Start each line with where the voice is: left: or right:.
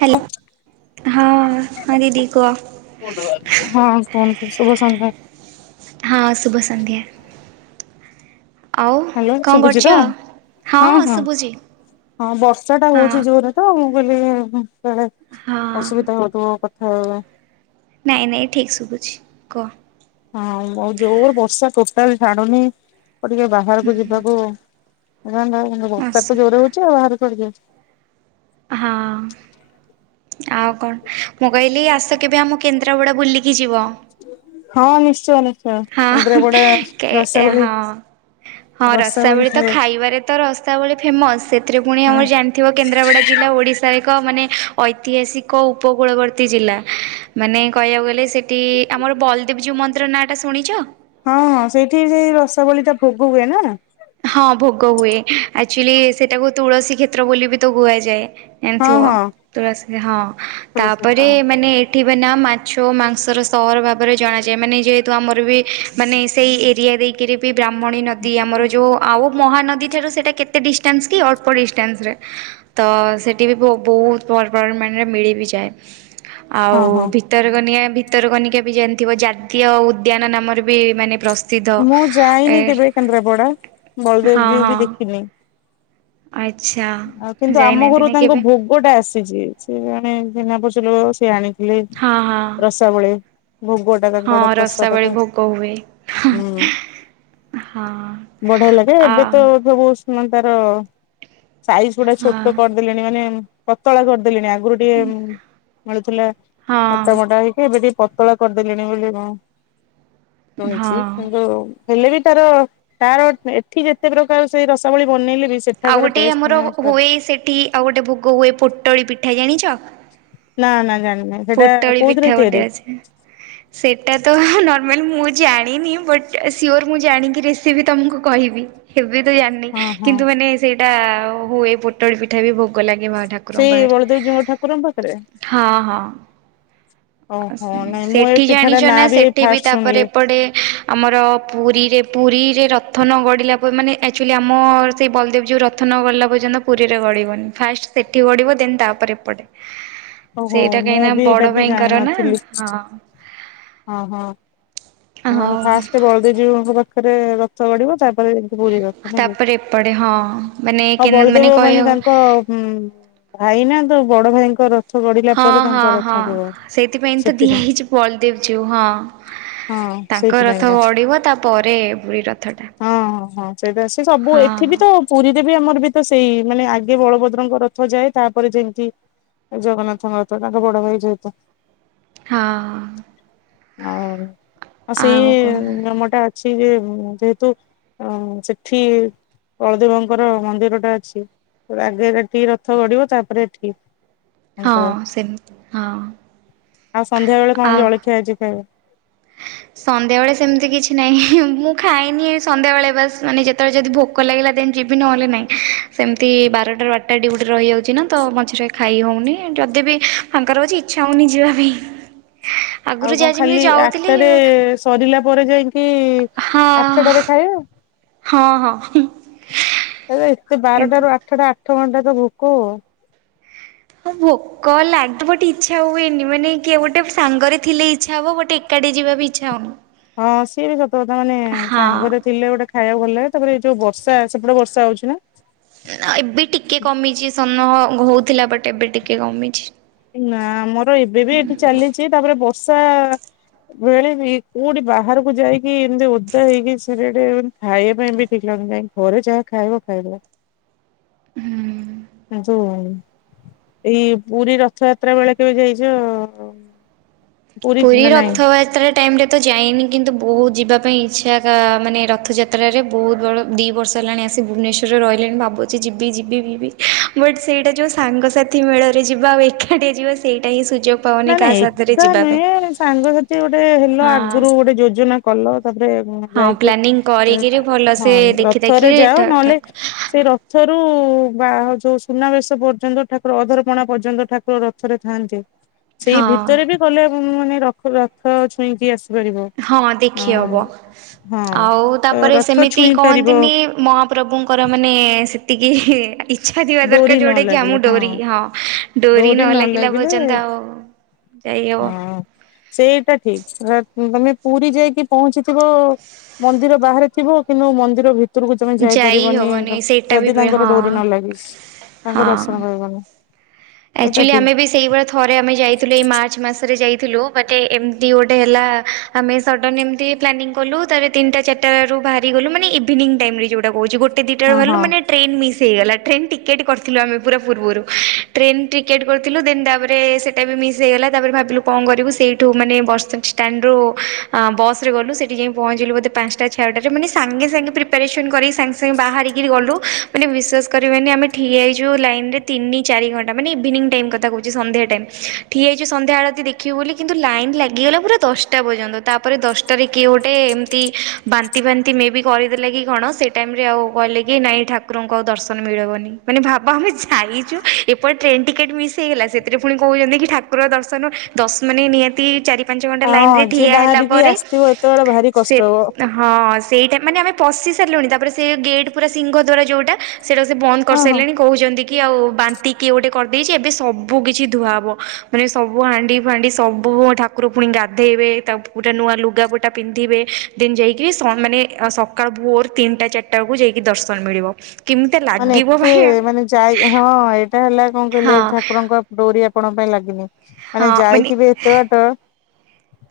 right: Hello ହଁ ହଁ ଦିଦି କୁହ
left: [unintelligible]
right: ହଁ, ଶୁଭ ସନ୍ଧ୍ୟା। ଆଉ
left: ହ୍ୟାଲୋ
right: କଣ
left: ଶୁଭୁଛି
right: କରୁଛ?
left: ତ
right: ହଁ ଶୁଭୁଛି।
left: ହଁ ବର୍ଷା ଟା
right: ହଁ
left: ହେଉଛି ଯୋରରେ ତ ମୁଁ କହିଲି କାଳେ
right: ହଁ
left: ଅସୁବିଧା ହଉଥବ କଥା ହେବା ପାଇଁ।
right: ନାଇଁ, ନାଇଁ ଠିକ୍ ଶୁଖୁଛି କୁହ?
left: ହଁ ଆଉ ଜୋର ବର୍ଷା କୋଟାଲି ଛାଡୁନି, ଆଉ ଟିକେ ବାହାରକୁ ଯିବାକୁ [inaudible]
right: ଅସୁବିଧା ହଁ ଆଉ କଣ ମୁଁ କହିଲି ଆସ କେବେ ଆମ କେନ୍ଦ୍ର କେନ୍ଦ୍ରାପଡ଼ା ବୁଲିକି ଯିବ।
left: ହଁ ନିଶ୍ଚୟ।
right: ହଁ
left: ଇନ୍ଦ୍ରାପଡା
right: କେ
left: ରସାବଳି
right: ହଁ। ହଁ ରସାବଳି ତ ଖାଇବାରେ ତ ରସାବଳି ଫେମସ୍ ସେଥିରେ ପୁଣି ଆମର ଜାଣି ଥିବ କେନ୍ଦ୍ରାପଡ଼ା ଜିଲ୍ଲା ଓଡ଼ିଶାର ଏକ ମାନେ ଐତିହାସିକ ଉପକୂଳବର୍ତ୍ତୀ ଜିଲ୍ଲା। ମାନେ କହିବାକୁ ଗଲେ ସେଠି ଆମର ବଲଦେବଜିଉ ମନ୍ଦିର ନାଁଟା ଶୁଣିଛ?
left: ହଁ ହଁ ସେଇଠି ସେ ରସାଵଳି ଟା ଭୋଗ ହୁଏ ନା।
right: ହଁ ଭୋଗ ହୁଏ ଆକ୍ଚୁଆଲି ସେଟାକୁ ତୁଳସୀ କ୍ଷେତ୍ର ବୋଲି ବି ତ କୁହାଯାଏ।
left: ହଁ
right: ଏମିତିଥିବ
left: ହଁ
right: ତୁଳସୀରେ ହଁ
left: ତୁଳସୀ
right: ତାପରେ
left: ପତ୍ର
right: ମାନେ ଉଠିବେ ନା ମାଛ ମାଂସର ସହର ଭାବରେ ଜଣାଯାଏ ମାନେ ଯେହେତ ତ ଆମର ବି ମାନେ ସେଇ ଏରିଆ ଦେଇକିରି ବି ବ୍ରାହ୍ମଣୀ ନଦୀ ଆମର ଯେଉଁ ଆଉ ମହାନଦୀ ଠାରୁ ସେଇଟା କେତେ ଡିଷ୍ଟାନ୍ସ କି ଅଳ୍ପ ଡିଷ୍ଟାନ୍ସ ରେ। ତ ସେଠି ବି ବହୁତ ପରିମାଣରେ ମାନେ ମିଳି ବି ଯାଏ ଆଉ
left: ହଁ ହଁ
right: ଭିତରକନିକା ଭିତରକନିକା ବି ଜାଣିଥିବ ଜାତୀୟ ଉଦ୍ୟାନ ନାମରେ ବି ମାନେ ପ୍ରସ୍ତୁ
left: ମୁଁ ଯାଇନି କେବେ କେନ୍ଦ୍ରାପଡା
right: ହଁ
left: ବଳଦେବଜୀଉ ବି
right: ହଁ।
left: ଦେଖିନି।
right: ଆଚ୍ଛା।
left: ଆଉ କିନ୍ତୁ ଆମ
right: ଯାଇନାହାନ୍ତି
left: ଘରୁ
right: ନାଇଁ
left: ତାଙ୍କୁ
right: କେବେ?
left: ଭ ଭୋଗଟା ଆସିଛି ସିଏ ଜଣେ ଚିହ୍ନା ପରିଛ ଲୋକ ସିଏ ଆଣିଥିଲେ
right: ହଁ ହଁ
left: ରସ ସାବଳି ଭୋଗଟା ତାଙ୍କର
right: ହଁ
left: ପ୍ରସାଦ
right: ରସାବଳି
left: ହୁଁ
right: ଭୋଗ ହୁଏ। ହଁ
left: ବଢିଆ ଲାଗେ
right: ଆ
left: ଏବେ ତ ସବୁ ତାର ସାଇଜ ଗୁଡା
right: ହଁ
left: ଛୋଟ କରିଦେଲେଣି ମାନେ ପତଳା କରିଦେଲେଣି ଆଗରୁ ଟିକେ ମିଳୁଥିଲା ମୋଟା
right: ହଁ
left: ମୋଟା ହେଇକି ଏବେ ଟିକେ ପତଳା କରିଦେଲିଣି ବୋଲି ମୁଁ ଶୁଣିଛି
right: ହଁ।
left: କିନ୍ତୁ ହେଲେ ବି ତାର ତାର ଏଠି ଯେତେ ପ୍ରକାର ସେ ରସାବଳି ବନେଇଲେ ବି
right: ଆଉ
left: ସେଠାକାର
right: ଗୋଟେ
left: ଟେଷ୍ଟ
right: ଆମର ହୁଏ ସେଠି ଆଉ ଗୋଟେ ଭୋଗ ହୁଏ ପୋଟଳି ପିଠା ଜାଣିଛ?
left: ନା ନା ଜାଣିନି ସେଟା
right: ପୋଟଳି ପିଠା
left: କୋଉଥିରେ
right: ଗୋଟେ
left: ତିଆରି
right: ଅଛି। ସେଇଟା ତ ନର୍ମାଲି ମୁଁ ଜାଣିନି ବଟ୍ ସିଓର୍ ମୁଁ ଜାଣିକି ରେସିପି ତମକୁ କହିବି। କେବେତ ଜାଣିନି
left: ହଁ ହଁ।
right: କିନ୍ତୁ ମାନେ ସେଇଟା ହୁଏ ପୋଟଳ ପିଠା ବି ଭୋଗ ଭୋଗଲାଗିବ ଠାକୁରଙ୍କ
left: ସେଇ
right: ପାଖରେ
left: ବଳଦେବଜୀଉଙ୍କ ଠାକୁରଙ୍କ ପାଖରେ?
right: ହଁ ହଁ। ଆ
left: ଓହୋ
right: ସେ
left: ନାଇଁ ମୁଁ ଏ
right: ସେଠି
left: ପିଠାଟା
right: ଜାଣିଚ ନାଁ
left: ଏଇ
right: ସେଠି ବି
left: ଫାଷ୍ଟ
right: ତାପରେ
left: ଶୁଣିଲି
right: ଏପଟେ ଆମର ପୁରୀରେ ପୁରୀରେ ରଥ ନ ଗଡ଼ିଲା ପ ମାନେ ଆଚୁଲି ଆମ ସେଇ ବଲଦେବ ଜୀଉ ର ଥ ନ ଗଡ଼ିଲା ପର୍ଯ୍ୟନ୍ତ ପୁରୀରେ ଗଡ଼ିବନି। ଫାଷ୍ଟ ସେଠି ଗଡ଼ିବ ଦେନ୍ ତାପରେ ଏପଟେ।
left: ଓହୋ
right: ସେଇଟା
left: ମୁଁ
right: କାହିଁକି ନା
left: ବି
right: ବଡ଼
left: ଏଇଟା ବି
right: ଭାଇଙ୍କର ନା
left: ଜାଣିିନଥିଲି।
right: ହଁ
left: ଅଁ ହଁ ହଁ ମାନେ
right: ହଉ
left: ଫାଷ୍ଟ ବଳଦେବଜୀଉଙ୍କ ପାଖରେ ରଥ ଗଡ଼ିବ ତା ପରେ ତେ ପୁରୀ ରଥ ନାଁ କି?
right: ତାପରେ ଏପଟେ ହଁ ମାନେ
left: ଆଉ ବଳଦେବ ମାନେ
right: କହିବାକୁ
left: ତାଙ୍କ ଉଁ ଭାଇନା ତ ବଡ ଭାଇଙ୍କ ର
right: ହଁ ହଁ ହଁ ସେଇଥିପାଇଁ ତ ଦିଆ
left: ସେଥିପାଇଁ।
right: ହେଇଚି ବଳଦେବଜୀଉ ହଁ।
left: ହଁ
right: ତାଙ୍କ ରଥ
left: ସେଇଥିପାଇଁକା
right: ଗଡି଼ବ ତାପରେ ପୁରୀ ରଥଟା।
left: ହଁ ହଁ ହଁ ସେଇଟା ସେ ସବୁ ଏଠି
right: ହଁ
left: ବି ତ ପୁରୀରେ ବି ଆମର ବି ତ ସେଇ ମାନେ ଆଗେ ବଳଭଦ୍ରଙ୍କ ରଥ ଯାଏ ତାପରେ ଯେମତି ଏ ଜଗନ୍ନାଥଙ୍କର ତ ତାଙ୍କ ବଡ଼ ଭାଇ ଯେହତୁ।
right: ହଁ
left: ଆଉ ଆଉ ସେଇ ମେମଟା ସିଏ ଯେ ଯେହେତୁ ଅଁ ସେଠି ବଳଦେବଙ୍କର ମନ୍ଦିରଟା ଅଛି ରାଗେ ରେଟି ରଥ ଗଡି଼ବ ତାପରେ ଏଠି।
right: ହଁ
left: ତାଙ୍କର
right: ସେମ୍ ହଁ।
left: ଆଉ ସନ୍ଧ୍ୟା ବେଳେ କଁ ଜଳିଖିଆ ଆଜି ଖାଇବ?
right: ସନ୍ଧ୍ୟା ବେଳେ ସେମତି କିଛି ନାହିଁ ମୁଁ ଖାଏନି ଏ ସନ୍ଧ୍ୟା ବେଳେ ବାସ୍ ମାନେ ଯେତଳେ ଯଦି ଭୋ କ ଲାଗିଲା ଦେନ୍ ଯିବି ନହେଲେ ନାଇଁ ସେମତି ବାରଟାରୁ ଆଠଟା ଡିଉଟି ରହିଯାଉଚି ନା ତ ମଝିରେ ଖାଇ ହଉନି ଯଦି ବିି ଫାଙ୍କା ରହୁଚି ଇଚ୍ଛା ହଉନି ଯିବା ପାଇଁ। ଆଗରୁ
left: ଆଉ କଁ
right: ଯାହା ଯେମିତି
left: ଖାଲି ଆ
right: ଯାଉଥିଲି
left: ଟାରେ ସରିଲା ପରେ ଯାଇକି
right: ହଁ
left: ଆଠଟାରେ ଖାଇବେ?
right: ହଁ ହଁ।
left: ଏରା ଏତେ
right: ଏମତି
left: ବାରଟାରୁୁ ଆଠଟା ଆଠ ଘଣ୍ଟା ତ ଭୋକ ହୁଅ।
right: ହଁ ଭୋ କଲା ବଟ୍ ଇଚ୍ଛା ହୁଏନି ମାନେ କିଏ ଗୋଟେ ସାଙ୍ଗରେ ଥିଲେ ଇଚ୍ଛା ହବ ବଟ୍ ଏକାଟିଆ ଯିବାକୁ ଇଚ୍ଛା ହୋଉନି।
left: ହଁ ସିଏ ବି ସତ କଥା ମାନେ ସାଙ୍ଗରେ ଥିଲେ ଗୋଟେ ଖାଇବାକୁ ଭଲ ଲାଗେ ତାପରେ ଏ ଯୋଉ ବର୍ଷା ସେପଟେ ବର୍ଷା ହଉଚି ନା?
right: ନା ଏବେ ଟିକେ କମିଚି ସହ୍ନ ହଉଥିଲା ବଟ୍ ଏବେ ଟିକେ କମିଛି।
left: ନାଁ ଆମର ଏବେ ବି ଏଠି ଚାଲିଚି ତାପରେ ବର୍ଷା ଭେରି ଭି କୋଉଠି ବାହାରୁକୁ ଯାଇକି ଏମତି ଓଦା ହେଇକି ସେରେଡ଼େ ମାନଜ ଖାଇବା ପାଇଁ ବି ଠିକ୍ ଲାଗୁନାଇଁ। ପରେ ଯାହା ଖାଇବ ଖାଇବ। କିନ୍ତୁ ଏଇ ପୁରୀ ର ଥଯାତ୍ରା ବେଳେ କେବେ ଯାଇଚ ଅ
right: ପୁରୀ ରଥଆତ୍ରେ ଟାଇମ୍ ରେ ତ ଯାଇନି କିନ୍ତୁ ବୋହୁତ ଯିବା ପାଇଁ ଇଚ୍ଛା କା ମାନେ ରଥଯାତ୍ରାରେ ବୋହୁତ ବଡ଼ ଦି ବର୍ଷ ହେଲାଣି ଆସି ଭୁବନେଶ୍ୱରରେ ରହିଲିଣି ଭାବୁଚି ଯିବି ଯିବି ଭିବି ବଟ୍ ସେଇଟା ଯୋଉ ସାଙ୍ଗସା ଥି ମେଳରେ ଯିବା ଆଉ ଏଖାଟିଆ ଯିବା ସେଇଟା ହିଁ ସୁଯୋଗ ପାଉନି କାହା ସାଥିରେ ଯିବା ପାଇଁ।
left: ଏ ସାଙ୍ଗସାଥି ଗୋଟେ ହେଲ
right: ହଁ
left: ଆଗୁରୁ ଗୋଟେ ଯୋଜନା କଲ ତାପରେ
right: ହଁ
left: ଯାଇ ଇ
right: ପ୍ଲାନିଂ କରିକିରି
left: ତ
right: ଭଲସେ
left: ହଁ
right: ଦେଖି ଦେଖି
left: ରଥରେ ଯାଅ ନହେଲେ
right: ଠାକ୍
left: ସେଇ ରଥରୁ ବା ଯୋଉ ସୁନାବେଶ ପର୍ଯ୍ୟନ୍ତ ଠାକୁର ଅଧରପଣା ପର୍ଯ୍ୟନ୍ତ ଠାକୁର ରଥରେ ଥାଆନ୍ତି। ସେଇ
right: ହଁ
left: ଭିତରେ ବି ଗଲେ ମାନେ ର ରଥ ଛୁଇଁକି ଆସ୍
right: ହଁ ଦେଖି ହବ ଆଉ ତାପରେ
left: ରଥ
right: ସେମିତି
left: ଛୁଇଁ ପାରିବ
right: କହନ୍ତିନି ମହାପ୍ରଭୁଙ୍କର ମାନେ ସେତିକି ଇ ଚ୍ଛା ଥିବା
left: ଡୋରି
right: ଦରକାର
left: ନ
right: ଯୋଉଟା କି
left: ଲାଗିଲେ
right: ଆମୁ ଡୋରି ହଁ ଡୋରି ନ ଲାଗିଲା ପର୍ଯ୍ୟନ୍ତ ଆଉ ଯାଇ ଅବ।
left: ହଁ ସେଇଟା ଠିକ୍ ତମେ ପୁରୀ ଯାଇକି ପହଞ୍ଚିଥିବ ମନ୍ଦିର ବାହାରେ ଥିବ କିନ୍ତୁ ମନ୍ଦିର ଭିତ ଭିତରକୁ ତମେ
right: ଯାଇ
left: ଯାଇପାରିବନି
right: ହବନି ସେଇଟା
left: ଯଦି
right: ବି
left: ତାଙ୍କର
right: ହଁ
left: ଡୋରି ନ ଲାଗିଚି। ତାଙ୍କ
right: ହଁ।
left: ଦର୍ଶନ ପାଇବନି। ଏଇଟା
right: ଆକ୍ଚୁଆଲି ଆମେ
left: ଠିକ
right: ବି ସେଇଭଳି ଥରେ ଆମେ ଯାଇଥିଲୁ ଏଇ ମାର୍ଚ୍ଚ ମାସରେ ଯାଇଥିଲୁ ବଟେ ଏମିତି ଗୋଟେ ହେଲା ଆମେ ସଡ଼ନ ଏମିତି ପ୍ଲାନିଂ କଲୁ ତାରେ ତିନିଟା ଚାରିଟାରୁ ବାହାରିଗଲୁ ମାନେ ଇଭିନିଂ ଟାଇମରେ ଯୋଉଟା କହୁଛି ଗୋଟେ ଦିଇଟା
left: ହଁ
right: ଗଲୁ
left: ହଁ
right: ମାନେ ଟ୍ରେନ୍ ମିସ୍ ହେଇଗଲା ଟ୍ରେନ ଟିକେଟ୍ କରିଥିଲୁ ଆମେ ପୁରା ପୂର୍ବରୁ ଟ୍ରେନ୍ ଟିକେଟ୍ କରିଥିଲୁ ଦେନ୍ ତାପରେ ସେଇଟା ବି ମିସ୍ ହେଇଗଲା। ତାପରେ ଭାବିଲୁ କଣ କରିବୁ? ସେଇଠୁ ମାନେ ବର୍ଷା ଷ୍ଟାଣ୍ଡରୁ ବସରେ ଗଲୁ ସେଠି ଯାଇ ପହଞ୍ଚିଲୁ ବୋଧେ ପାଞ୍ଚଟା ଛଅଟାରେ ମାନେ ସାଙ୍ଗେ ସାଙ୍ଗେ ପ୍ରିପାରେସନ କରି ସାଙ୍ଗେ ସାଙ୍ଗେ ବାହାରିକରି ଗଲୁ ମାନେ ବିଶ୍ୱାସ କରିବେନି ଆମେ ଠିଆହେଇଛୁ ଲାଇନ ତିନି ଚାରି ଘଣ୍ଟା ତା ମାନେ ଏଭିନିଙ୍ଗ ଟାଇମ କଥା କହୁଛି ସନ୍ଧ୍ୟା ଟାଇମ ଠିଆ ହେଇଛୁ ସଂଧ୍ୟା ଆଳତୀ ଦେଖିବୁ ବୋଲି କିନ୍ତୁ ଲାଇନ ଲାଗିଗଲା ପୁରା ଦଶ ଦଶଟା ପର୍ଯ୍ୟନ୍ତ ତାପରେ ଦଶଟା ରେ କିଏ ଗୋଟେ ଏମିତି ବାନ୍ତି ବାନ୍ତି ମେ ଵି କରିଦେଲା କି କଣ ଟାଇମ ରେ ଆଉ କହିଲେ କି ନାଇଁ ଠାକୁରଙ୍କୁ ଆଉ ଦର୍ଶନ ମିଳିବନି ମାନେ ଭାବ ଆମେ ଯାଇଛୁ ଏପଟେ ଟ୍ରେନ୍ ଟିକେଟ ମିସ୍ ହେଇଗଲା ସେଥିରେ ପୁଣି କହୁଚନ୍ତି କି ଠାକୁର ଦର୍ଶନ ଦଶ ମାନ ନିହାତି ଚାରି ପାଞ୍ଚ ଘଣ୍ଟା ଲାଇନ
left: ହଁ
right: ରେ
left: ଯିଏ
right: ଠିଆ ହେଲା
left: ବାହାରିକି
right: ପରେ
left: ଆସିଥିବ ଏତେବେଳେ ଭାରି
right: ସେ
left: କଷ୍ଟ ହବ
right: ହଁ ସେଇଟା ମାନେ ଆମେ ପଶି ସାରିଲୁଣି ତାପରେ ସେ ଗେଟ୍ ପୁରା ସିଂହ ଦ୍ୱାର ଯୋଉଟା ସେଇଟା ସେ ବନ୍ଦ
left: ହଁ ହଁ
right: କରିସାରିଲଣି କହୁଛନ୍ତି କି ଆଉ ବା ତିିକି ଗୋଟେ କରିଦେଇଚି ଏବେ ସବୁ କିଛି ଧୁଆ ହବ ମାନେ ସବୁ ହାଣ୍ଡି ଫାଣ୍ଡି ସବୁ ଠା ଠାକୁର ପୁଣି ଗାଧେଇବେ ତା ଗୋଟେ ନୂଆ ଲୁଗାପୁଟା ପିନ୍ଧିବେ ଦେନ୍ ଯାଇକି ସ ମାନେ ସ ସକାଳ ଭୋଅର ତିନିଟା ଚାରିଟା ବେଳକୁ ଯାଇକି ଦର୍ଶନ ମିଳିବ। କେମିତି
left: ମାନେ
right: ଲାଗିବ
left: ଏତେ
right: ଭାଇ
left: ମାନେ ଯାଇ ହଁ ସେଟା ହେଲା କଣ କହିଲେ
right: ହଁ
left: ଠାକୁରଙ୍କ ଡୋରି ଆପଣଙ୍କ ପାଇଁ ଲାଗିନି ମାନେ
right: ହଁ ମାନେ
left: ଯାଇକିବି ଏତେ ବାଟ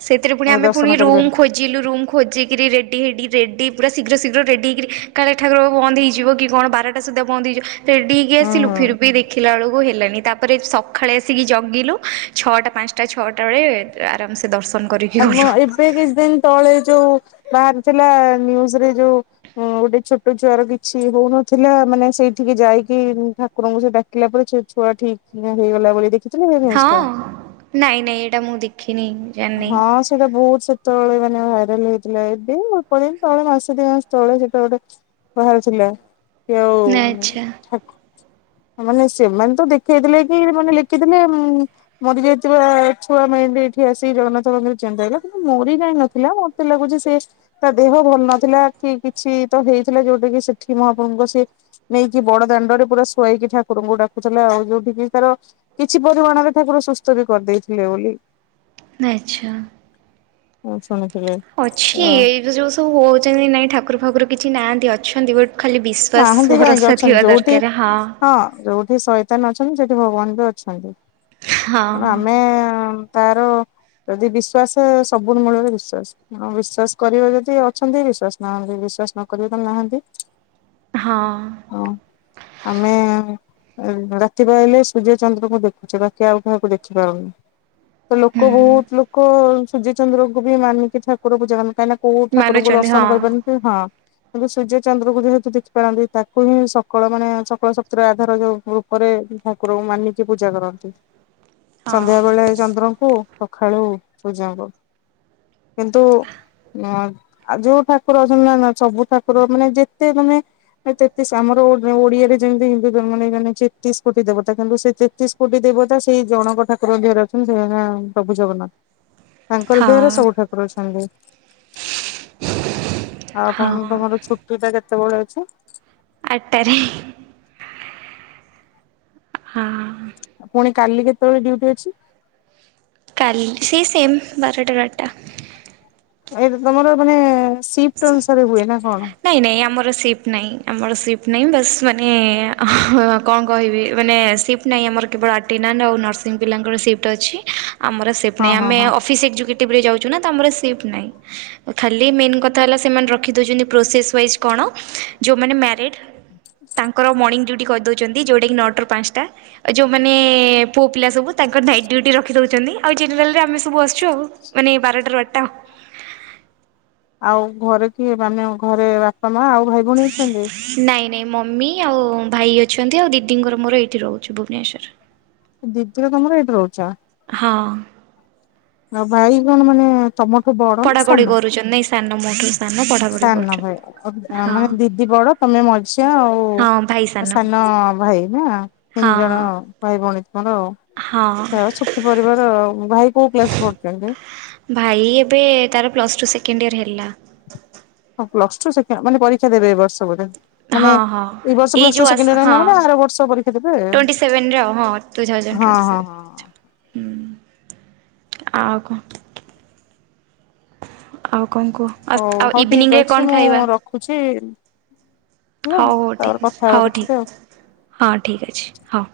right: ସେଥିରେ ପୁଣି
left: ଆଉ
right: ଆମେ ପୁଣି
left: ଦର୍ଶନ
right: ରୁମ୍
left: କରିପାରୁ
right: ଖୋ ଖୋଜିଲୁ ରୁମ୍ ଖୋଜିକି ରେଡ଼ି ହେଇ ରେଡ଼ି ପୁରା ଶୀଘ୍ର ଶୀଘ୍ର ରେଡ଼ି ହୋଇକିରି କାଳେ ଠାକୁର ବନ୍ଦହେଇ ଯିବ କି କଣ ବାର ସୁଦ୍ଧା ବନ୍ଦହେଇଯିବ। ରେଡିି ହେଇକି
left: ହୁଁ
right: ଆସିଲୁ
left: ହୁଁ
right: ଫିର ବି ଦେଖି ଦେଖିଲା ଵେଳ କୁ ହେଲାନି ତାପରେ ସକାଳେ ଆସିକି ଜଗିଲୁ ଛଅଟା ପାଞ୍ଚଟା ଛଅଟା ବେଳେ ଆରାମ ସେ ଦର୍ଶନ। କରିକି
left: ଆ
right: ଗଲୁ।
left: ଏବେ କିଛି ଦିନ ତଳେ ଯୋଉ ବାହାରିଥିଲା ନିଉଜ ରେ ଯୋଉ ହୁଁ ଗୋଟେ ଛୋଟ ଛୁଆର କିଛି ହଉନଥିଲା ମାନେ ସେଇଠିକି ଯାଇକି ଠାକୁରଙ୍କୁ ସେ ଡାକ ଡାକିଲା ପରେ ଛୁଆ ଠିକ୍ ହେଇଗଲା ବୋଲି ଦେଖି
right: ହଁ ନାଇଁ ନାଇଁ ଏଇଟା ମୁଁ ଦେଖିନି। ଜାଣିନି
left: ହଁ। ସେଇଟା ବହୁତ ସେତେବେଳେ ମାନେ ଭାଇରାଲ ହେଇଥିଲା ଏବେ ଅଳ୍ପ ଦିନ ତଳେ ମାସେ ଦି ମାସ ତଳେ ସେଟା ଗୋଟେ ବାହାରି ଥିଲା କି
right: ନା ଆଚ୍ଛା
left: ଆଉଠକୁ ମାନେ ସେମାନେ ତ ଦେଖେଇଥିଲେ କି ମାନେ ଲେଖିଥିଲେ ମୁଁ ମୋର ଦେଇଥିବା ଛୁଆ ମେଣ୍ଣ୍ଡ ଏଇଠି ଆସି ସେ ଜଗନ୍ନାଥ ମନ୍ଦିର ଚିନ୍ତେ ଆଇଲା କିନ୍ତୁ ମୋରି ଯାଇଁ ନଥିଲା ମତେ ଲାଗୁଚି ସେ ତା ଦେହ ଭଲ ନଥିଲା କି କିଛି ତ ହେଇଥିଲା ଯୋଉଟା କି ସେଠି ମହାପ୍ରଭୁଙ୍କ ସିଏ ନେଇକି ବଡ ଦାଣ୍ଡରେ ପୁରା ଶୁଆଇକି ଠାକୁରଙ୍କୁ ଡାକୁୁଥିଲା ଆଉ ଯୋଉଠିକି ତାର କିଛି ପରିମାଣରେ ଠାକୁର ସୁସ୍ଥ ବି କରିଦେଇଥିଲେ ବୋଲି
right: ଆଛା।
left: ମୁଁ ଶୁଣିୁଥିଲି।
right: ଅଛି ଏଇ ଯୋଉ ସବୁ ହଉଛନ୍ତି ନାଇଁ ଠାକୁର ଫାକୁର କିଛି ନାହାନ୍ତି ଅଛନ୍ତି ବଟ ଖାଲି
left: ନାହାନ୍ତି
right: ବିଶ୍ୱାସ
left: କାହିଁକି
right: ଭରସା
left: ଅଛନ୍ତି
right: ଥିବା
left: ଯୋଉଠି
right: ଦରକାର ହଁ।
left: ହଁ ରହୁ ସେଠି ସଇତାନ ଅଛନ୍ତି ସେଠି ଭଗବାନ ବି ଅଛନ୍ତି
right: ହଁ
left: ଆ
right: ହଁ।
left: ଆମେ ତାର ଯଦି ବିଶ୍ୱଵାସ ସବୁ ମୂଳରେ ବିଶ୍ୱାସ ହଁ ବିଶ୍ଵାସ କରିବା ଯଦି ଅଛନ୍ତି ବିଶ୍ଵାସ ନାହାନ୍ତି ବିଶ୍ଵାସ ନକ ତାଲେ ନାହାନ୍ତି।
right: ହଁ।
left: ହଁ ଆମେ ରାତି ବାହଲେ ସୂର୍ଯ୍ୟ ଚନ୍ଦ୍ରଙ୍କୁ ଦେଖୁଛେ ବାକି ଆଉ କାହାକୁ ଦେଖିପାରୁନି ତ ଲୋକ
right: ହୁଁ
left: ବହୁତ ଲୋକ ସୂର୍ଯ୍ୟ ଚନ୍ଦ୍ରଙ୍କୁ ବି ମାନିକି ଠାକୁର ପୂଜା କାହିଁକି କୋଉ ଠାକୁରଙ୍କୁ
right: ମାନୁଛନ୍ତି ହଁ।
left: ଦର୍ଶନ କରିପାରନି ହଁ କିନ୍ତୁ ସୂର୍ଯ୍ୟ ଚନ୍ଦ୍ର କ ଯେହେତୁ ଦେଖ କିଳନ୍ତି ତାକୁ ହିଁ ସକଳ ମାନେ ସକଳ ଶତତି ଆଧାର ଯୋଉ ରୂପରେ ଠାକୁରଙ୍କୁ ମାନିକି ପୂଜା କରନ୍ତି। ସନ୍ଧ୍ୟା
right: ହଁ
left: ବେଳେ ଚନ୍ଦ୍ରଙ୍କୁ ସଖାଳୁ ସୂର୍ଯ୍ୟ ଙ୍କୁ କିନ୍ତୁ ହଉ ଯୋଉ ଠାକୁର ଅଛନ୍ତି ନା ନା ସବୁ ଠାକୁର ମାନେ ଯେତେ ମାନେ ତେତିଶ ଆମର ଓଡିଆରେ ଯେମିତି ହିନ୍ଦୁ ଧର୍ମାନେ ତେତିଶ କୋଟି ଦେବତା କିନ୍ତୁ ସେ ତେତିଶ ଫୁଟି ଦେବତା ସେଇ ଜଣକ ଠାକୁରରେ ଅଛନ୍ତି ସେ ପ୍ରଭୁ ଜଗନ୍ନାଥ ତାଙ୍କର ଦେହରେ ସବୁ ଠାକୁର ଅଛନ୍ତି। ଆଉ କଣ
right: ହଁ
left: ତମର ଛୁଟି ଟା କେତେବେଳେ ଅଛି
right: ଆଠଟାରେ। ହଁ।
left: ପୁଣି କାଲି କେତେବେଳେ ଡ୍ୟୁଟି ଅଛି?
right: କାଲି ସେ ସେମ୍ ବାରଟାରେ।
left: ଏଇଟା ତମର ମାନେ ସିଫ୍ଟ ଅନୁସାରେ ହୁଏ ନା କଣ?
right: ନାଇଁ ନାଇଁ ଆମର ସିପ୍ ନାହିଁ ଆମର ସିପ୍ ନାହିଁ ବାସ୍ ମାନେ କଣ କହିବି ମାନେ ସିପ୍ ସିଫ୍ ନାହିଁ ଆମର କେବଳ ଆର୍ଟିନାନ୍ ଆଉ ନର୍ସିଂ ପିଲଙ୍କର ସି୍ ଅଛିମର ସିଫ୍ଟ
left: ହଁ
right: ନାହି
left: ହଁ
right: ଆମେ
left: ହଁ
right: ଅଫି ଏକ୍ଜିକୁଟିଭରେ ଯାଉଛ ତମର ସିଫ୍ଟ ନାହିଁ ଖାଲି ମେନ୍ କଥା ହେଲା ସେମାନେ ରଖିଦଉଛନ୍ତି। ଣ ଯଉ ମଡ ତାଙ୍କର ମଣିଗ୍ କରି ଛନ୍ତି ଯେଉଁଟାକି ନଅଟାରୁ ପାଞ୍ଚଟା ଉ ଯୋଉମାନେ ପୁଅ ପିଲା ସବୁ ତାଙ୍କର ନାଇଟ୍ ଡୁଟି ରଖି ଦଉଛନ୍ତି ଆଉ ଜେନେରାଲ ରେ ଆମେ ସବୁ ଆସଛୁ ଆଉ। ମାନେ ବରଟରୁ ଅଟା
left: ଆଉ ଘରେ କିଏ ଆମେ ଘରେ ବାପା ମା ଆଉ ଭାଇ ଭଉଣୀ ଅଛନ୍ତି?
right: [inaudible] ନାଇଁ ନାଇଁ ମମି ଆଉ ଭାଇ ଅଛନ୍ତି ଆଉ ଦିଦିଙ୍କର ମୋର ଏଇଠି ରହୁଛି ଭୁବନେଶ୍ଵର।
left: ଦିଦିର ତମର ଏଇଠି ରହୁଛ?
right: ହଁ।
left: ଆଉ ଭାଇ କଣ ମାନେ ତମ
right: ପଢା ପଢି କରୁଛଛନ୍ତି ନାଇଁ ସାନ ମୋଠୁ ସାନ ପଢ଼ାପଢ଼ି
left: ସାନ ନ
right: କରୁଛନ୍ତି।
left: ଭାଇ
right: ହଁ
left: ମାନେ ଦିଦି ବଡ ତମେ ମଝିଆ ଆଉ
right: ହଁ ଭାଇ
left: ସାନ ଭାଇ ନା ତିନି
right: ହଁ
left: ଜଣ ଭାଇ ଭଉଣୀ ତୁମର
right: ହଁ ହଁ।
left: ଯାହଉ ସୁଖୀ ପରିବାର ଆଉ। ଭାଇ କୋଉ କ୍ଲାସ୍ ପଢୁଚନ୍ତି?
right: ଭାଇ ଏବେ ତାର ପ୍ଲସ୍ ଟୁ ସେକେଣ୍ଡ ଇୟର୍ ହେଲା।
left: ଓ ପ୍ଲସ୍ ଟୁ ସେକେ-ମାନେ ପରୀକ୍ଷା ଦେବେ ଏ ବର୍ଷ ବୋଧେ? ମାନେ
right: ହଁ ହଁ
left: ଏଇ ବର୍ଷ
right: ଏଇ
left: ପ୍ଲସ୍ ଟୁ
right: ଯୋଉ ଆସ
left: ସେକେଣ୍ଡ୍ ଇୟର୍
right: ହଁ
left: ହେଲା ମାନେ ଆର ବର୍ଷ ପରୀକ୍ଷା ଦେବେ।
right: ଟ୍ୱେଣ୍ଟି ସେଭେନରେ ଆଉ ହଁ ଟୁ ଥାଉଜେଣ୍ଟ୍
left: ହଁ
right: ଟ୍ୱେଣ୍ଟି
left: ହଁ
right: ସେଭେନ୍
left: ହଁ।
right: [unintelligible] ହୁଁ ଆଉ କଣ। ଆଉ କଣ କୁହ ଆ- ଆଉ ଇଭିନିଂ ରେ କଣ ଖାଇବା?
left: ଖୁଚି ଉଆ
right: ହଉ ହଉ ଠିକ୍
left: ତାପରେ
right: ଅଛି
left: କଥା ହବା
right: ହଉ ଠିକ୍
left: ପଛରେ ଆଉ।
right: ହଁ ଠିକ୍ ଅଛି। ହଉ।